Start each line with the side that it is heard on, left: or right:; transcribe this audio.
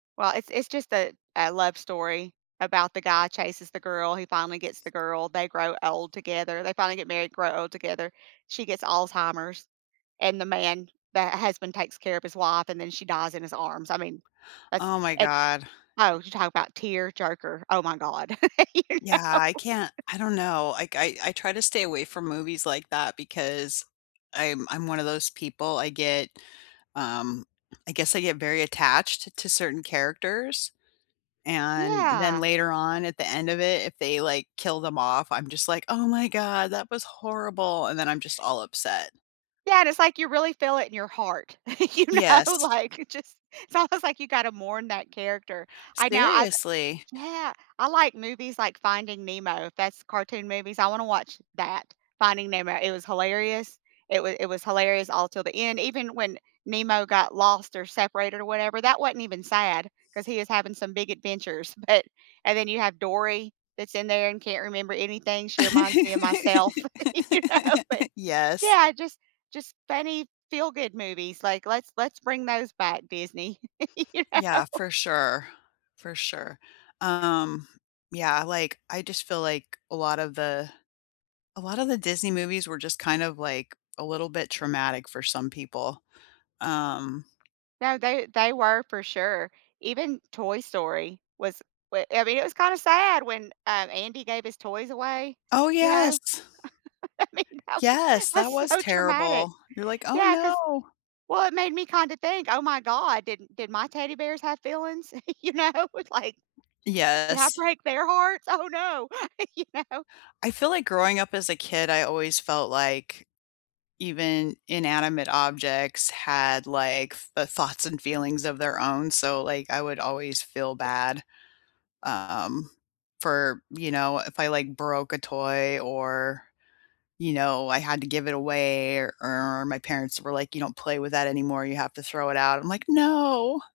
right: Well, it's it's just a a love story about the guy chases the girl, he finally gets the girl, they grow old together, they finally get married, grow old together. She gets Alzheimer's, and the man the, uh, husband takes care of his wife, and then she dies in his arms. I mean, that's
left: Oh my
right: eh
left: god.
right: Oh, you talk about tearjerker. Oh my god. You
left: Yeah,
right: know?
left: I can't I don't know. I k I I try to stay away from movies like that because I'm I'm one of those people, I get, um I guess I get very attached to certain characters, and then
right: Yeah.
left: later on, at the end of it, if they, like, kill them off, I'm just like, "Oh my god, that was horrible," and then I'm just all upset.
right: Yeah, and it's like you really feel it in your heart. You know,
left: Yes.
right: like, you just it's almost like you gotta mourn that character. I now, I've
left: Seriously.
right: Yeah. I like movies like Finding Nemo, if that's cartoon movies, I wanna watch that. Finding Nemo. It was hilarious. It wa it was hilarious all till the end. Even when Nemo got lost or separated or whatever, that wasn't even sad, 'cause he is having some big adventures. But and then you have Dory that's in there and can't remember anything. She reminds me of myself, you know, but,
left: Yes.
right: yeah, just just funny feel-good movies, like, let's let's bring those back, Disney, you
left: Yeah,
right: know?
left: for sure. For sure. Um, yeah, like, I just feel like a lot of the a lot of the Disney movies were just kind of, like, a little bit traumatic for some people. Um
right: No, they they were for sure. Even Toy Story was w I mean, it was kinda sad when, um, Andy gave his toys away,
left: Oh,
right: you know?
left: yes.
right: I mean, that was
left: Yes. That
right: that's
left: was
right: so traumatic.
left: terrible. You're like, "Oh,
right: Yeah, 'cause
left: no."
right: well, it made me kinda think, "Oh my god, did m did my teddy bears have feelings?" You know, like, "Did I
left: Yes.
right: break their hearts? Oh, no." You know?
left: I feel like growing up as a kid, I always felt like even inanimate objects had, like, f uh, thoughts and feelings of their own, so, like, I would always feel bad, um, for, you know, if I, like, broke a toy or, you know, I had to give it away or or my parents were like, "You don't play with that anymore, you have to throw it out," I'm like, "No."